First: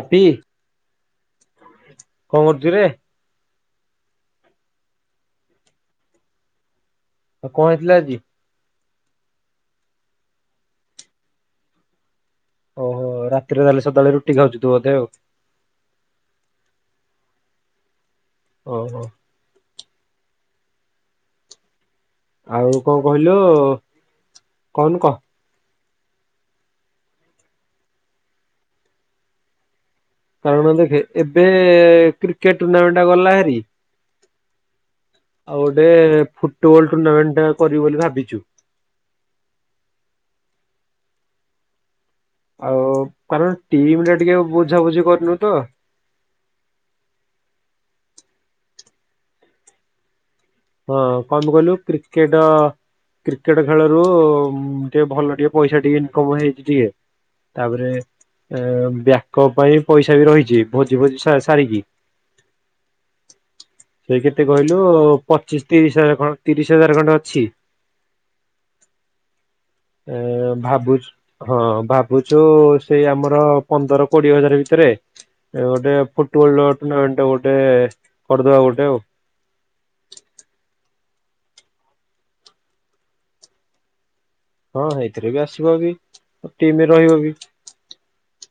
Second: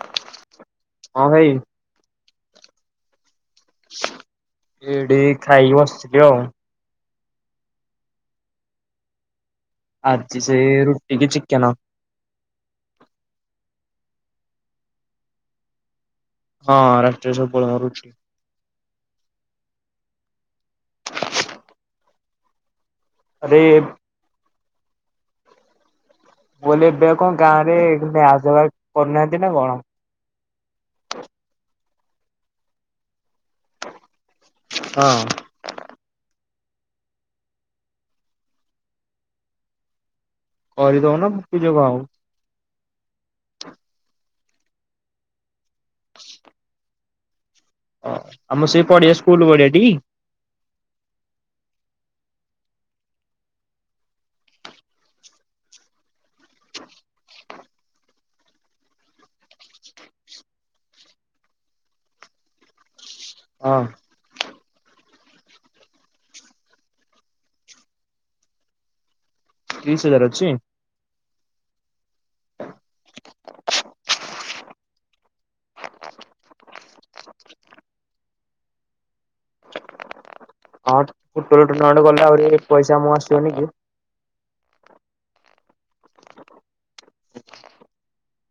Happy ହଁ ଭାଇ, କଣ କରୁଚୁ ରେ? ଏଠି ଖାଇକି ବସିଥିଲି ଆଉ। ଆଉ କଣ ହେଇଥିଲା ଆଜି? ଆଜି ସେ ରୁଟି କି ଚିକେନ। ଓହୋ ରାତିରେ ତାହେଲେ ସଦାବେଳେ ଖାଉଛୁ ତୁ ବୋଧେ ଆଉ। ହଁ ରାତିରେ ସବୁବେଳେ ହଉଚି। ଅ ହୋ। ଆଉ କଣ କହିଲୁ ଆରେ କଉନୁ କହ। କଇଲି ଏବେ କଣ ଗାଁ ରେ ମ୍ୟାଚ ଫ୍ୟା୍ଚ କରୁନାହାନ୍ତି ନା କଣ? କାରଣ ଦେଖେ ଏବେ କ୍ରିକେଟ ଟୁର୍ଣ୍ଣାମେଣ୍ଟ ଟା ଗଲା ହାରି ହଁ ଆଉ ଗୋଟେ ଫୁଟବଲ ଟୁର୍ଣ୍ଣାମେଣ୍ଟଟା କରିବୁ ବୋଲି ଭାବିଚୁ। କରିଦଉନ ଭାବିଚ କଣ ଆଉ। ଆଉ କାରଣ ଟିମ ଟା ଟିକେ ବୁଝାବୁଝି କରିନୁ ତ। ଓ ଆମ ସେଇ ପଡିଆ ସ୍କୁଲ ବଡିଆଟି? ହଁ କଁପେ କହିଲୁ କ୍ରିକେଟ କ୍ରିକେଟ ଖେଳରୁ ଟିକେ ଭଲ ଟିକେ ପଇସା ଟିକେ ଇନକମ ହେଇଚି ଟିକେ। ତାପରେ। ଏ ବ୍ୟାକପ ପାଇଁ ପଇସା ବି ରହିଛି ଭୋଜି ଭୋଜି ସା ସାରିକି। ହଁ। ସେ କେତେ କହିଲୁ ପଚିଶ ତିରିଶ ହଜାର ଖଣ୍ଡ ତିରିଶ ହଜାର ଖଣ୍ଡେ ଅଛି। [inaudible] ଏ ହଜାର ଅଛି? ଭାବୁ ହଁ ଭାବୁଛୁ ସେଇ ଆମର ପନ୍ଦର କୋଡିଏ ହଜାର ଭିତରେ ଗୋଟେ ଫୁଟବଲ ଟୁଣ୍ଣାମେଣ୍ଟ ଗୋଟେ କରିଦବା ଗୋଟେ ଆଉ। ହଁ ଫୂଟବଲ ଟୁଣ୍ଣାମେଣ୍ଟ ଗଲେ ଆହୁରି ପଇସା ମୁଁ ଆସିବନି କି? ହଁ ସେଇଥିରେ ବି ଆସିବ ବି ଟିମରେ ରହିବ ବି।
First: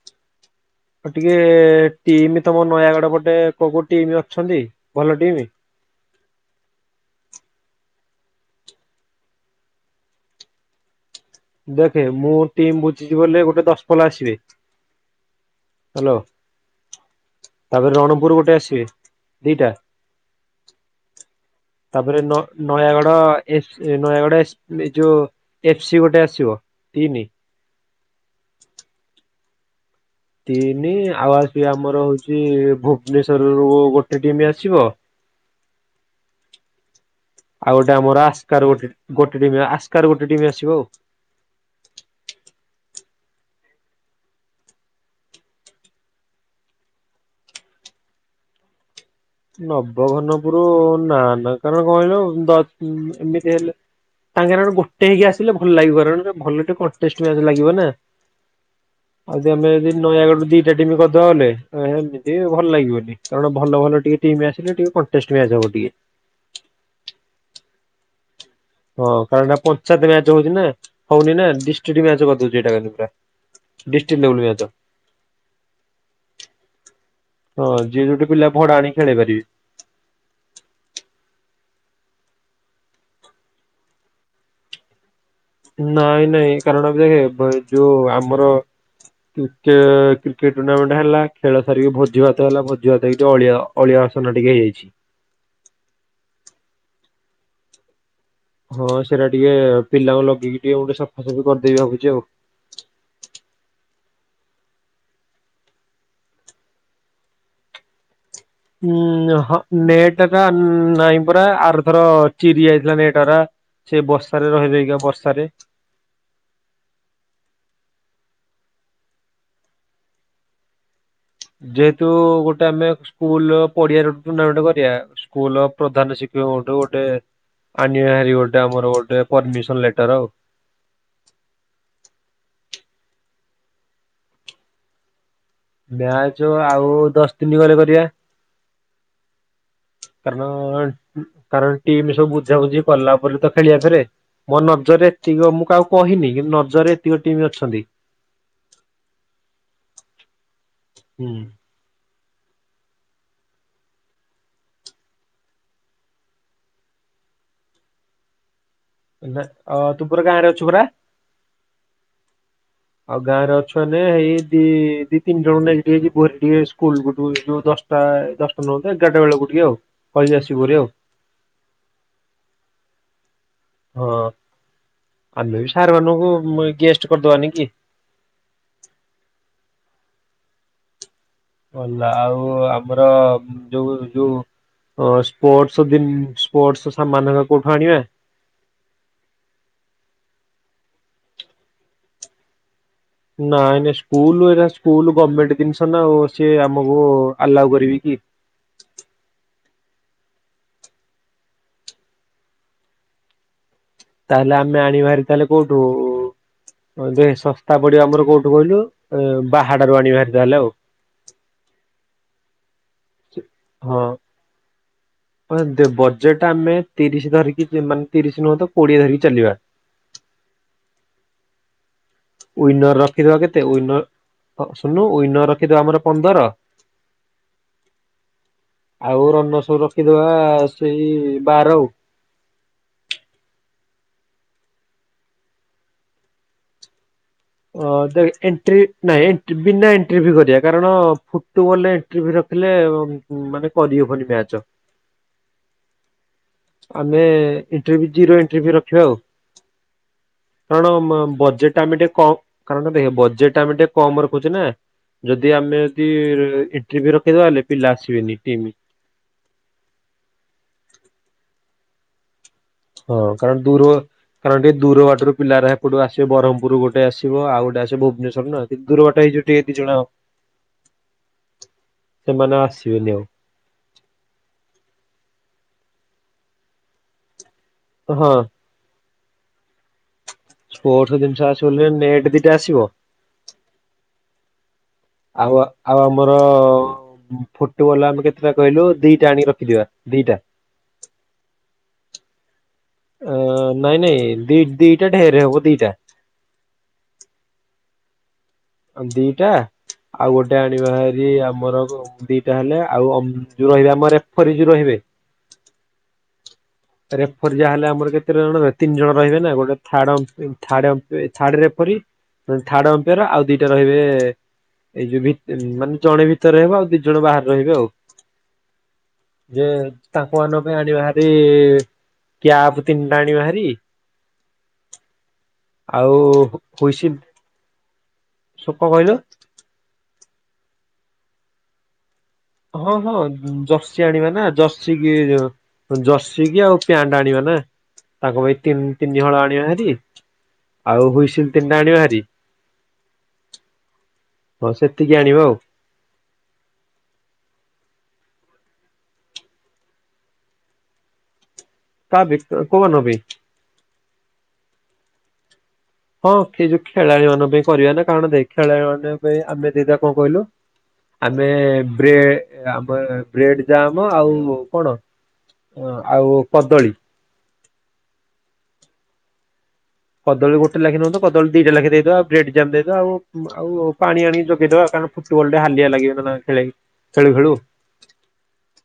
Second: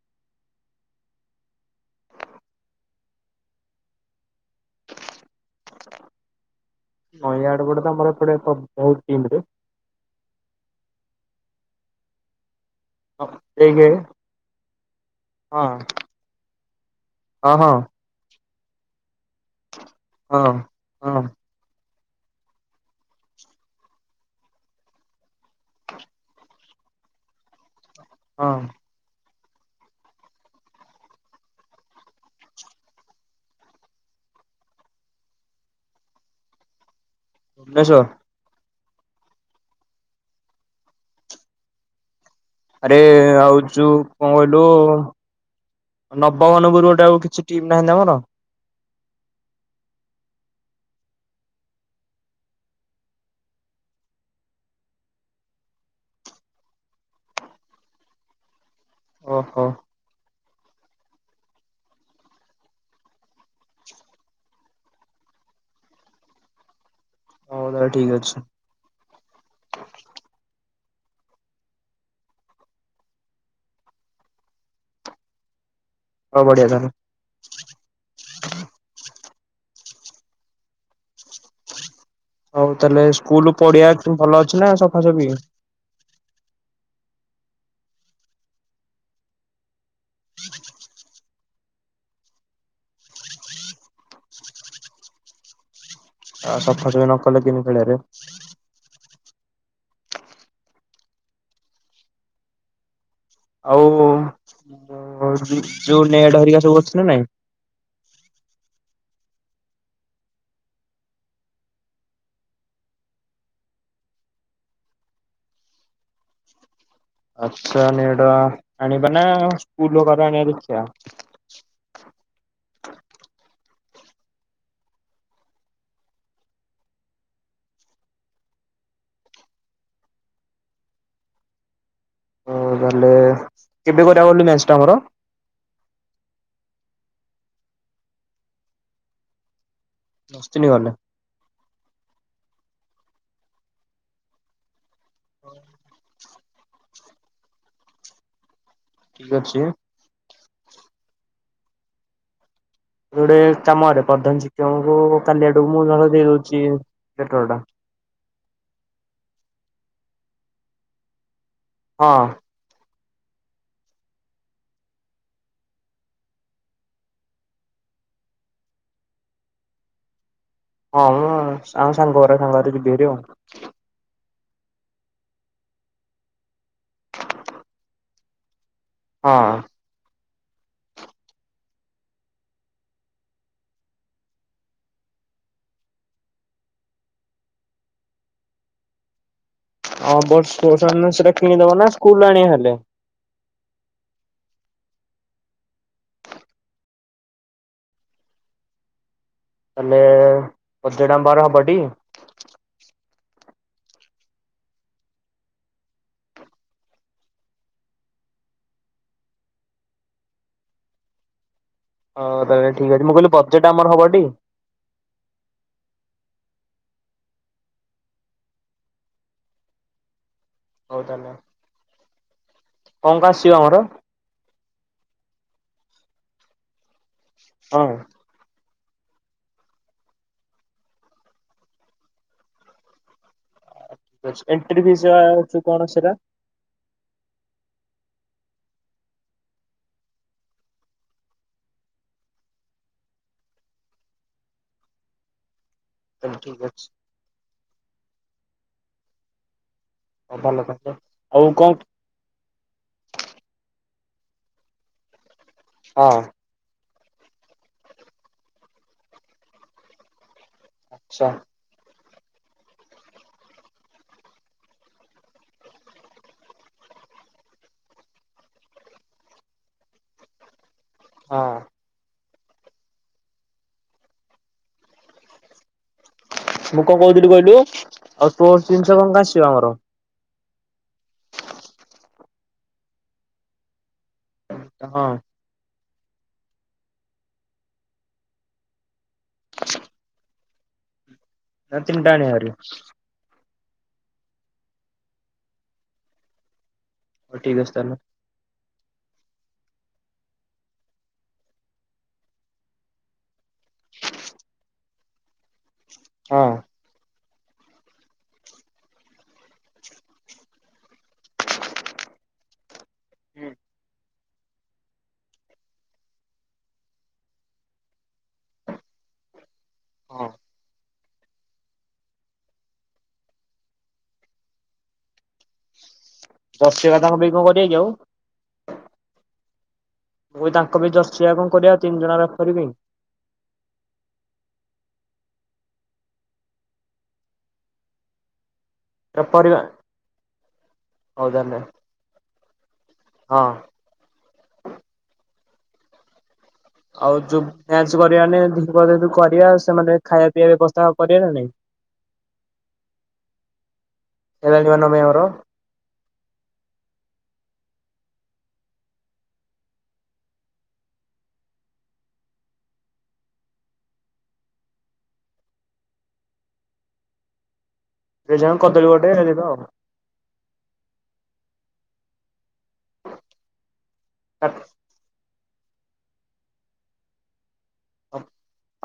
[inaudible] ଆଉ ଟିକେ ଟିମ ତମ ନୟାଗଡ ପଟେ କୋଉ କୋଉ ଟିମ ଅଛନ୍ତି ଭଲ ଟିମ। ନୟାଗଡ ପଟେ ତ ଆମର ଏପଟେ ପ୍ର ବହୁତ ଟିମ ରେ। ଦେଖେ ମୁଁ ଟିମ୍ ବୁଝିଛି ବୋଲେ ଗୋଟେ ଦଶ ଦେଖେ ପଲା ଆସିବେ। ହଁ ହ୍ୟାଲୋ ହଁ ତାପରେ ରଣପୁର ଗୋଟେ ଆସିବେ। ଦିଟା ହଁ ହଁ। ତାପରେ ନୟାଗଡ ନୟାଗଡ ଏ ଯୋଉ ଏଫ ସ ଗୋଟେ ଆସିବ। ତିନି। ହଁ। ତିନି ଆଉ ଆସି ଆମର ହଉଛି ଭୁବନେଶ୍ୱର ରୁ ଗୋଟେ ଟିମ୍ ଆସିବ। ଆଉ ଗୋଟେ ଭୁବନେଶ୍ଵର ଆମର ଆସ୍କାରୁ ଗୋଟେ ଗୋଟେ ଟିମ ଆସ୍କାରୁ ଗୋଟେ ଟିମ୍ ଆସିବ ଆଉ। ଆରେ ଆଉ ଯୋଉ କଣ କହିଲୁ ନବବନପୁରୁ ଗୋଟେ ଆଉ କିଛି ଟିମ୍ ନାହାଁନ୍ତି ତମର? ନବଘନପୁରୁ ନା ନା କାରଣ କଣ କହିଲୁ ଦଶ ଏମିତି ହେଲେ ତାଙ୍କେର ଗୋଟେ ହେଇକି ଆସିଲେ ଭଲ ଲାଗିବ କାରଣ ଭଲ ଟେ କଟେଷ୍ଟ ମ୍ୟାଚ ଲାଗିବ ନା। ଆଜି ଓହୋ ଆମେ ଯଦି ନୟାଗଡ ଦି ସେ ଟିମ ଗଧ ହେଲେ, ଏମିତି ଭଲ ଲାଗିବନି କାରଣ ଭଲ ଭଲ ଟିକେ ଟିମ ଆସିଲେ ଟିକେ କଂଟେଷ୍ଟ ମ୍ବାଚ ହବ ଟିକେ। ହଉ ତାହଲେ ଠିକ ଅଛି। ହଁ କାରଣ ଏଟା ପଞ୍ଚାୟତ ମ୍ୟାଚ ହଉଛି ନା ହଉନି ନା ଡିଷ୍ଟ୍ରିଟ ମ୍ବାଚ କରିଦଉଛି ଏଇଟା କାଲି ପୁରା। ଡିଷ୍ଟ୍ରିକ୍ଟ ଲେବଲ ମ୍ୟାଚ। ହଉ ବଢିଆ ତାହାଲେ। ହଁ ଯିଏ ଯୋଟି ପିଲା ଭଡା ଆଣିକି ଖେଳେଇ ପାରିବେ। ହଉ ତାହେଲେ ସ୍କୁଲ ପଡିଆ ଭଲ ଅଛି ନା ସଫାସଫି ନାଇଁ ନାଇଁ କାରଣ ଦେଖେ ଯୋଉ ଆମର କ୍ରେ କ୍ରିକେଟ ଟୁର୍ଣ୍ଣାମେଣ୍ଟ ହେଲା ଖେଳ ସାରିକି ଭୋଜି ଭାତ ହେଲା ଭୋଜି ଭାତ ହେଇକି ଅଳିଆ ଅଳିଆ ପାଟିତୁଣ୍ଡ ଟିକେ ହେଇଯାଇଛି। ଆ ସଫାସଫି ନ କଲେ କେମିତି ଖେଳେଇବେ? ହଁ ସେଟା ଟିକେ ପିଲାଙ୍କୁ ଲଗେଇକି ଟିକେ ଗୋଟେ ସଫାସଫି କରିଦେଇବି ଭାଗୁଛି ଆଉ। ଆଉ ଯୋଉ ନେଟ ହେରିକା ସବୁ ଅଛି କି ନାଇଁ? ଉଁ ହଁ ନେଟ୍ ଟା ତ ନାଇଁ ପରା ଆରଥର ଚିରି ଯାଇଥିଲା ନେଟ୍ ରା। ସେ ବର୍ଷାରେ ରହି ରହିକା ବର୍ଷାରେ ଆଛା ନେଟ୍ ଆଣିବା ନା ସ୍କୁଲ ରୁ ଗରା ଆଣିବାକୁ ଇଚ୍ଛା। ଯେହେତୁ ଗୋଟେ ଆମେ ସ୍କୁଲର ପଡିଆ ରେ ଗୋଟେ ଟୁର୍ଣ୍ଣାମେଣ୍ଟ କରିବା। ସ୍କୁଲ ପ୍ରଧାନ ଶିକ୍ଷକଠୁ ଗୋଟେ ଆନିବା ହେରି ଗୋଟେ ଆମର ଗୋଟେ ପରମିସନ ଲେଟର ଆଉ। ତାହଲେ କେବେ କରିବାକୁ ଗଲେ ମ୍ୟାଚ ଟା ଆମର ମ୍ୟାଚ ଆଉ ଦଶ ଦିନ ଗଲେ କରିବା। କାରଣ ଦଶ ଦିନ ଗଲେ କାରଣ ଟିମ ସବୁ ବୁଝାବୁଝି କଲା ଭଲସେ ତ ଖେଳିବା ଥରେ। ମୋ ନଜରେ ଏତିକ ମୁଁ କାହାକୁ କହିନି କି ନଜରରେ ଏତିକ ଟିମ ଅଛନ୍ତି। ଠିକ୍ ଅଛି। ହୁଁ। ଗୋଟେ କାମ କରେ ପ୍ରଧାନ ଶିକ୍ଷକଙ୍କୁ କାଲି ଆଡକୁ ମୁଁ ଦେଇଦଉଛି ପେଟର ଟା। ଅ ତୁ ପରା ଗାଁରେ ଅଛୁ ପରା। ହଁ। ଆଉ ଗାଁ ରେ ଅଛେ ଏଇି ଦି ତିନି ଜଣ ନେଇକି ଟିକେ ଭୋ ଟିକେ ସ୍କୁଲ ଗୋ ଯୋ ଦଶ ପ୍ରାଏ ଦଶଟା ନୁଅ ତ ଏଗାରଟା ବେଳକୁ ଆଉ କହିକି ଆସି ହଁ ଆ ସାଙ୍ଗ ଘ ସାଙ୍ଗ ରେ ଯିବି ଭାରି ଆଉ। ହଁ। ଆମେ ବି ସାର୍ ମାନଙ୍କୁ ଗେଷ୍ଟ କରିଦବାନି କି। ହଁ। ହେଲା ଆଉ ଆମର ଯୋଉ ଯୋଉ ହଁ ସ୍ପୋର୍ଟସ ଦିନ- ସ୍ପୋର୍ଟସ ସାମାନ ଗୁଡ଼ା କୋଉଠୁ ଆଣିବା? [unintelligible] ସେଟା କିଣି ଦବା ନା ସ୍କୁଲ ରୁ ଆଣିବା ହେଲେ। ନାଇଁ ନାଇଁ ସ୍କୁଲ ଏରା ସ୍କୁଲ ଗମେଣ୍ଟ ଜିନିଷ ନା ଆଉ ସିଏ ଆମକୁ ଆଲାଉ କରିବେ କି? କି? ତାଲେ ଅଜଡାମ୍ବାର ହବ ଟି। ତାହେଲେ ଆମେ ଆଣିବା ହେରି ତାହେଲେ କୋଉଠୁ ଉ ହଁ ଯେ ଶସ୍ତା ପଡିବ ଆମର କୋଉଠୁ କହିଲୁ ଏ ବାହାଡାରୁ ଆଣି ବା ହେରି ତାହେଲେ ଆଉ। ହଁ ତେବେ ଠିକ୍ ଅଛି ମୁଁ କହିଲି ବଜେଟ୍ ଆମର ହବ ଟି? ହଁ ଦେ ବଜେଟ ଆମେ ତିରିଶ ଧରିକି ତି-ମାନେ ତିରିଶ ନୁହଁ ତ କୋଡିଏ ଧରିକି ଚାଲିବା। ହଉ ତାହେଲେ ଆଉ। ୱିନର ରଖିଦବା କେତେ? ୱିନର ଅ- ଶୁଣୁନୁ ୱିନର ରଖିଦବା ଆମର ପନ୍ଦର। ହଁ। ଆଉ ରନ ସବୁ ରଖିଦବା ସେଇ ବାର ଆଉ। ଏଣ୍ଟ୍ରି ଫିସ୍ ଯା ଅଛୁ କଣ ସେଟା? ଅ ଦେଖେ ଏଣ୍ଟ୍ରି ନାଇଁ ବିନା ଏଣ୍ଟ୍ରିଭିୁ କରିବା କାରଣ ଫୁଟବଲ ଏଣ୍ଟ୍ରିଭି ରଖ୍ ପିଲେ ମାନେ କରିହବନି ମ୍ୟାଚ। ତାହେଲେ ଠିକ୍ ଅଛି ଆମେ ଇଣ୍ଟରଭି୍ ଜିରୋ ଇଣ୍ଟରଭି୍ ରଖିବା ଆଉ। ହଉ ଭଲ କାରଣ ତାହେଲେ ବ- ଆଉ କଣ ବଜେଟ ଆମେ ଟିକେ କମ୍ ରଣ ଦେଖେ ବଜେଟ ଟା ଆମେ ଟିକେ କମ ରଖୁଛେ ନା ଯଦି ଆମେ ଯଦି ହଁ ଏ ଟିଭି ରଖିଦବା ହେଲେ ପିଲା ଆସିବେନି କେହିବି। ଆଚ୍ଛା। ହଁ କାରଣ ଦୂର କାରଣ ଟିକେ ଦୂରବାଟରୁ ପିଲାହେରା ଏପଟୁ ଆସିବେ ବରହମପୁର ଗଟେ ଆସିବ ଆଉ ଗୋଟେ ଆସିବ ଭୁବନେଶ୍ୱର ରୁ ନା ଟିକେ ଦୁର ବାଟ ହେ ଜୁଟି ହେଦି ଯୁଣା ଅ ହଁ। ସେମାନେ ଆଉ ଆସିବେନି ଆଉ। ମୁଁ କଣ କହୁଥିଲି କହିଲୁ ହଁ ଆଉ ତୋ ଜିନିଷ କଣ କଣ ଆସିିବ ଆମର। ସ୍ପୋର୍ଟସ ଜିନିଷ ଆସିବ ବଲେ ନେଟ ଦିଟା ଆସିବ ହଁ। ଆଉ ଆଉ ଆମର ଫୁଟବଲ ଆମେ କେତେଟା କହିଲୁ ଦିଟା ଆଣିକି ରଖିଦବା ଦିଟା। ନା ତିନଟା ଆଣିବା ହେରି। ଉଁ ନାଇଁ ନାଇଁ ଦି ଦି ଦିଟା ଢେର ହବ ଦିଟା। ହ ଠିକ ଅଛି ତାହେଲେ। ଦିଟା ଆଉ ଗୋଟେ ଆଣିବାହେରି ଆମର ଗ ଦିଟା ହେଲେ ଆଉ ହମ୍ ଯଉ ରହିବେ ଆମର ରେଫରି ଯଉ ରହିବେ। ହଁ। ରେଫରି ଯା ହେଲେ ଆମର କେତେ ଜଣ ରହିବେ ତିନି ଜଣ ରହିବେ ନା ଗୋଟେ ଥାର୍ଡ଼ ଏ third third referee third umpire ଆଉ ଦିଟା ରହିବେ ଏଇ ଯୋଉ ଭିତ-ମାନେ ଜଣେ ଭିତରେ ରହିବ ଆଉ ଦି ଜଣ ବାହାରେ ରହିବେ ଆଉ। ହ ଯେ ତାଙ୍କ ମାନଙ୍କ ପାଇଁ ଆଣିବା ହେରି କପତିନ ଟାଣି ମହାରାରି ଆଉ ଜର୍ସି ହେରିକା ହୁଇସି ତାଙ୍କ ପାଇଁ କଣ କରିବା କି ଆଉ ଚକ କହିଲୁ ମୁଁ ତାଙ୍କ ବି ଜର୍ଶଆ କଣ କରିବା ତିନି ଜଣ ର ହଁ ହଁ ଜର୍ସି ଆଣିବା ନା ଜର୍ସି କି ଜର୍ସିକି ଆଉ ପ୍ୟାଟା ଆଣିବା ନା ତାଙ୍କ ପାଇଁ ତିନି ତିନି ହଳ ରେଫରୀ ଆଣିବା ଭାରି ଆଉ ହଉ ହୁଇସ ତାହେଲେ ତିନିଟା ଆଣିବା ଭାରି ହଁ ହଁ ସେତିକି ଆଣିବ ଆଉ ଆଉ ଯୋଉ୍ୟା କରିବାାନ କରିବା ସେମାନେ ଖାଇବା ପିଇବା ବ୍ୟବସ୍ଥା କରିବା ନା ନାଇଁ ତାାବ କବ ନବି ହ ହଁ ସେ ଯୋଉ ଖେଳାଳି ମାନଙ୍କ ପାଇଁ କରିବା ନା କାରଣ ଦେ ଖେଳାଳି ମାନଙ୍କ ପାଇଁ ଆମେ ଦିଟା କଣ କହିଲୁ ଆମେ ଆମ ବ୍ରେଡ ଜାମ ଆଉ କଣ ଅ ଆଉ କଦଳୀ ଏ ଜଣ କଦଳୀ ଗୋଟେ ହେ ଯିବା ଆଉ କଦଳୀୋଟେ ଲେଖି ନିଅନ୍ତ କଳୀ ଦିଟା ଲେଖା ଦେଇଦଉ ବେ ଦେଇଦବା ଆଉ ଆଉ ପାଣି ଆଣି ଯୋଗେଇଦବା କାର ଓଲଟେ ହାଲିଆ ଲାଗି ଖେଳି ଖେଳୁ ଖେଳୁ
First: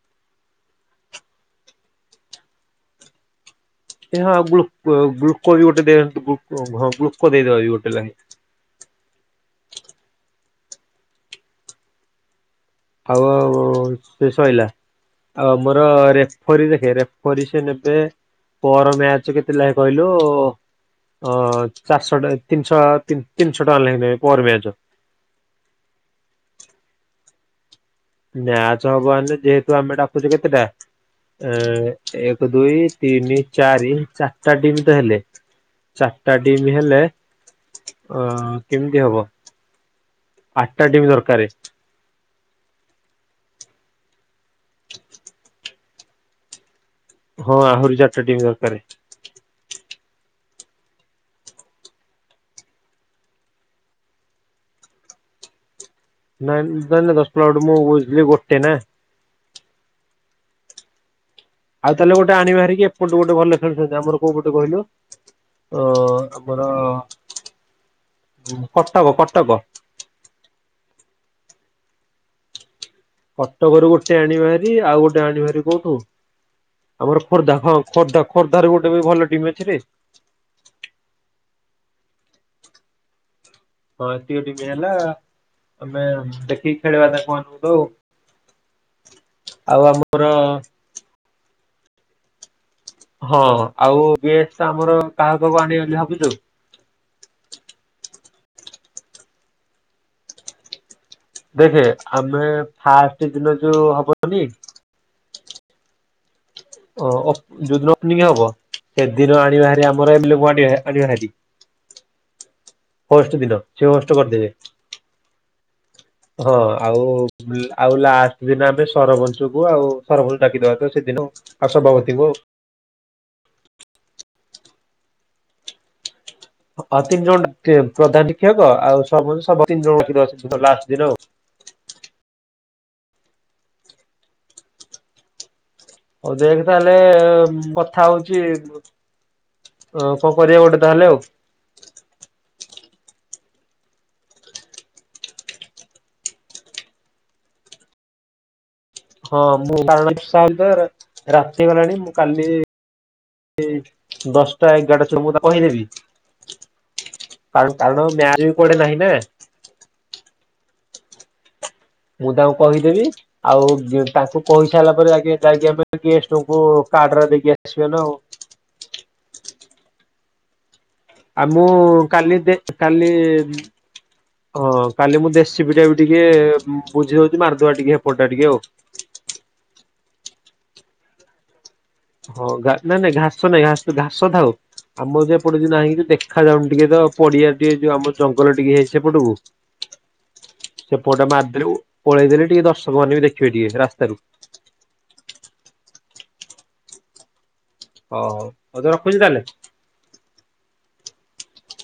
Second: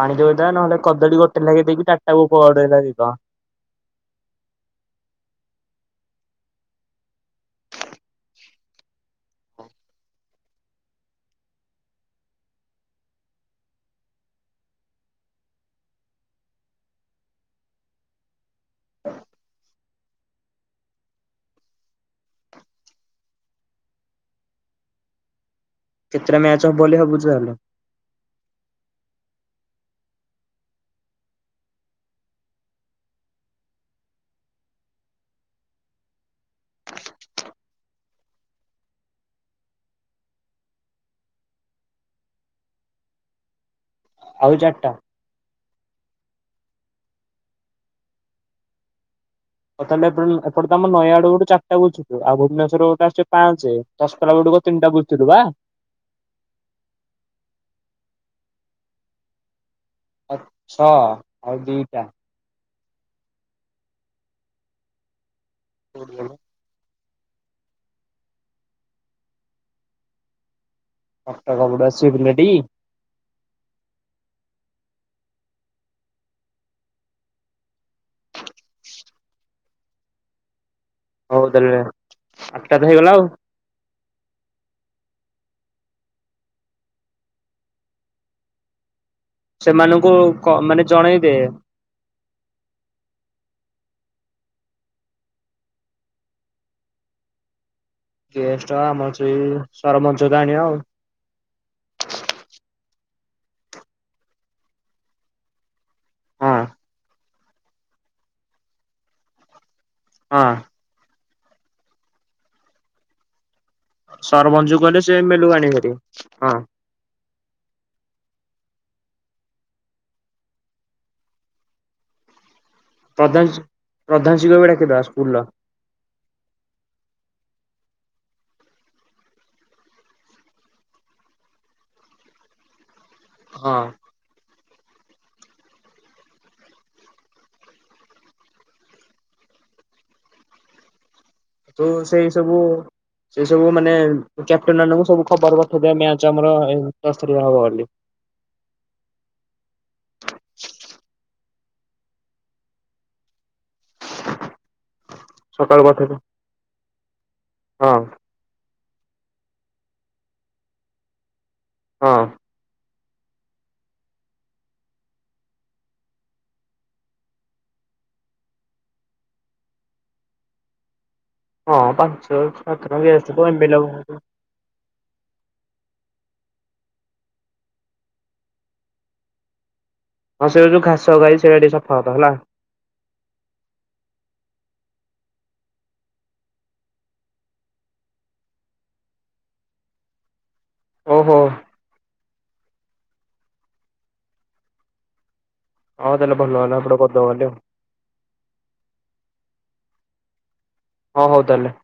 ପାଣି ଦଉଦ ନହେଲେ କଦଳୀ ଗୋଟେ ଲାଗେଇ ଦେଇକି ଟଟାକୁଡ ଲାଗିଦ ଁ ଗ ଗୁକୋ ଗୋଟେଅ ହଁ ଗ୍ୁକୋ ଦେଇଦବା ଗୋଟେ ଲାଗେ ହଁ ଆଉ ଶେଷ ହେଲାା ଅ ମୋର ରେଫରୀ ଦେଖେ ରେଫରୀ ସେ ନେବେ ପର ମ୍ୟାଚ କେତେ ଲ କହିଲୁ ଅ ଚାରିଶହ ତିନିଶ ତିନିଶହ ଟଙ୍କା ଲୋଗେ ପର ବିଆଜ କେତେଟା ମ୍ୟାଚ ହବ ବୋଲି ହବୁଛି ତାହଲେ ନାଚ ହବ ଆେ ଯେହେତୁ ଆମେ ଡାକୁଛେ କେତେଟା ଅ ଏକ ଦୁଇ ତିନି ଚାରି ଚାରିଟା ଟିମ ତ ହେଲେ ଚାରିଟା ଡିମ୍ ହେଲେ ଅ କେମିତି ହବ ଆଠଟା ଟିମ୍ ଦରକାରାରେ ଆଉ ଚାରିଟା ହଁ ଆହୁରି ଚାରିଟା ଟିମ୍ ଦରକ କେ ଏଟ ତ ଆମ ନୟ ଆଡ ଗୋଟେ ଚାରଟା ବୁଛୁ ଆଉ ଭୁବନେଶ୍ର ଗୋଟେ ଆଛେ ପାଞ୍ଚେ ଚଶକଲା ଗୋେ ଆତନଟା ବୁତଦ ବା ନାଇଁ ନାଇଁ ନ ଦଶଟଲା ବଟୁ ମୁଁ ବୁଝିଲି ଗୋଟେ ନା ଆଚ୍ଛା ଆଉ ତାହେଲେ ଗୋଟେ ଆଣିବ ବାହାରିକି ଏପଟୁ ଗୋଟେ ଭଲ ଖେଳଛନ୍ତି ଆମର କୋଉ ପଟେ କହିଲୁ ତ ଆମର କଟକ କଟକ ପାଟା କାମଡାଛି ପିଲଟି କଟକରୁ ଗୋଟେ ଆଣ ବାହାରି ଆଉ ଗୋଟେ ଆଣ ବାହାରି କୋଉଠୁ ଆମର ଖୋର୍ଦ୍ଧା ହ ଖୋର୍ଦ୍ଧା ଖୋର୍ଦ୍ଧାରେ ଗୋଟେ ବି ଭଲ ଟିମ୍ ଅଛି ହଉ ତାହେଲେ ଆଠଟା ତ ହେଇଗଲା ଆଉ ହଁତିଉଡିମି ହେଲା ଆମେ ଦେଖି ଖେଳିବା ଦେଖ ତଉ ସେମାନଙ୍କୁ ମାନେ ଜଣେଇଦିଏ ହଁ ଆଉ ବିସ୍ ତ ଆମର କାହା ପାଖକୁ ଆଣିବେ ବୋଲି ଭାବୁଛୁ ଗେଷ୍ଟ ଆମର ସେ ସରମଞ୍ଚ ଗଣୀ ଆଉ ସେଦିନ ଯୋଉ ହବଯଦି। ହଁ ଓ ଯୋଉ ଦିନ ଓପନିଂଗି ହବ ସେଦିନ ଆଣିବାହାରି ଆମର ଏମେଲେକୁ ହଁ ଆଣିବାହାରି। ହୋଷ୍ଟ ଦିନ। ସେ ହୋଷ୍ଟ କରିଦେବେ ସରପଞ୍ଚଙ୍କୁ କହିଲେ ସେ ଏମେଲେକୁ ଆଣିବେଭାରି। ହଁ ଆଉ ଆଉ ଲା ଦିନ ଆମେ ସରପଞ୍ଚକୁ ଆଉ ସରପଞ୍ଚ ଡାକିଦବା ତ ସେଦିନ ଆଉ ସଭାପତିଙ୍କୁ ଆଉ। ପ୍ରଧାନ ପ୍ରଧାନ ଶିକ୍ଷକ ସ୍କୁଲର। ହଁ ତିନି ଜଣ ଡାକି ପ୍ରଧାନ ଶିକ୍ଷକ ଆଉ ସ ତିନି ଜଣ ଅଛନ୍ତି ଲାଷ୍ଟ ଦିନ ଆଉ। [unintelligible] ହଁ। ହଉ ଦେଖ ତାହେଲେ କଥା ହଉଚି। ଅଁ କଁ କରିବା ଗୋଟେ ତାହେଲେ ଆଉ। ତୁ ସେଇ ସବୁ। ସେ ସବୁ ମାନେ କ୍ୟାପଟେନ ମାନଙ୍କୁ ସବୁ ଖବର ପଠେଇ ଦେବେ ମ୍ୟାଚ ଆମର ଦଶ ତାରିଖ ହବ ବୋଲି। [unintelligible] ହଁ ମୁଁ କାରଣ ବର୍ଷା ହେଲେ ରାତି ହେଇଗଲାଣି ମୁଁ କାଲି ଏଇ ଦଶଟା ଏଗାରଟା ମୁଁ ତା ସକାଳୁ କହିଦେବି ପଠେଇଦେ ହଁ କାରଣ ମ୍ୟାଚ ବି କୁଆଡେ ନାହିଁ। ଏବେ। ହଁ। ମୁଁ ତାଙ୍କୁ କହିଦେବି। ଆଉ ତାଙ୍କୁ କହିସାରିଲା ପରେ ଆଗେ ଯାଇକି ଆମେ ଗେଷ୍ଟଙ୍କୁ କାର୍ଡରା ଦେଇକି ଆସିବା ନା ଆଉ। [inaudible] ଆ ମୁଁ ହଁ ପାଞ୍ଚ କାଲି ଦେ ସାତ ଜଣ କାଲି ଗେଷ୍ଟକୁ ଏମବିଲ ହଁ। କାଲି ମୁଁ ଜେସିପି ଟା ବି ଟିକେ ବୁଝି ଦଉଛି ମାରି ଦବା ଟିକେ ହେପଟା ଟିକେ ଆଉ। ହଁ ସେଇରା ଯୋଉ ଘାସ ଗୁରା ହେଇଚି ସେଟା ଟିକେ ସ ହଁ ନାଇଁ ନାଇଁ ଘାସ ନାଇଁ ଘା ଘାସ ଥାଉ। ଆମର ଏପଟେ ନାହିଁ ଦେଖାଯ ଯାଉନି ଟିକେ ତ ପଡିଆ ଟିକେ ଯୋଉ ଆମ ଜଙ୍ଗଲ ଟିକେ ହେଇଛି ସେପଟକୁ। [unintelligible] ସେପଟେ ଓହୋ ମାରିଦେଲି ପଳେଇ ଦେଲି ଟିକେ ଦର୍ଶ ଲୋକମାନେ ବି ଦେଖିବେ ଟିକେ ରାସ୍ତାରୁ। ହଁ ତାହଲେ ଭଲ ହେଲା ଏପଟେ କରିଦେବା କାଲି। ହଉ ଆଉ ରଖୁଛି ତାହେଲେ। ହଁ ହଉ ତାହଲେ।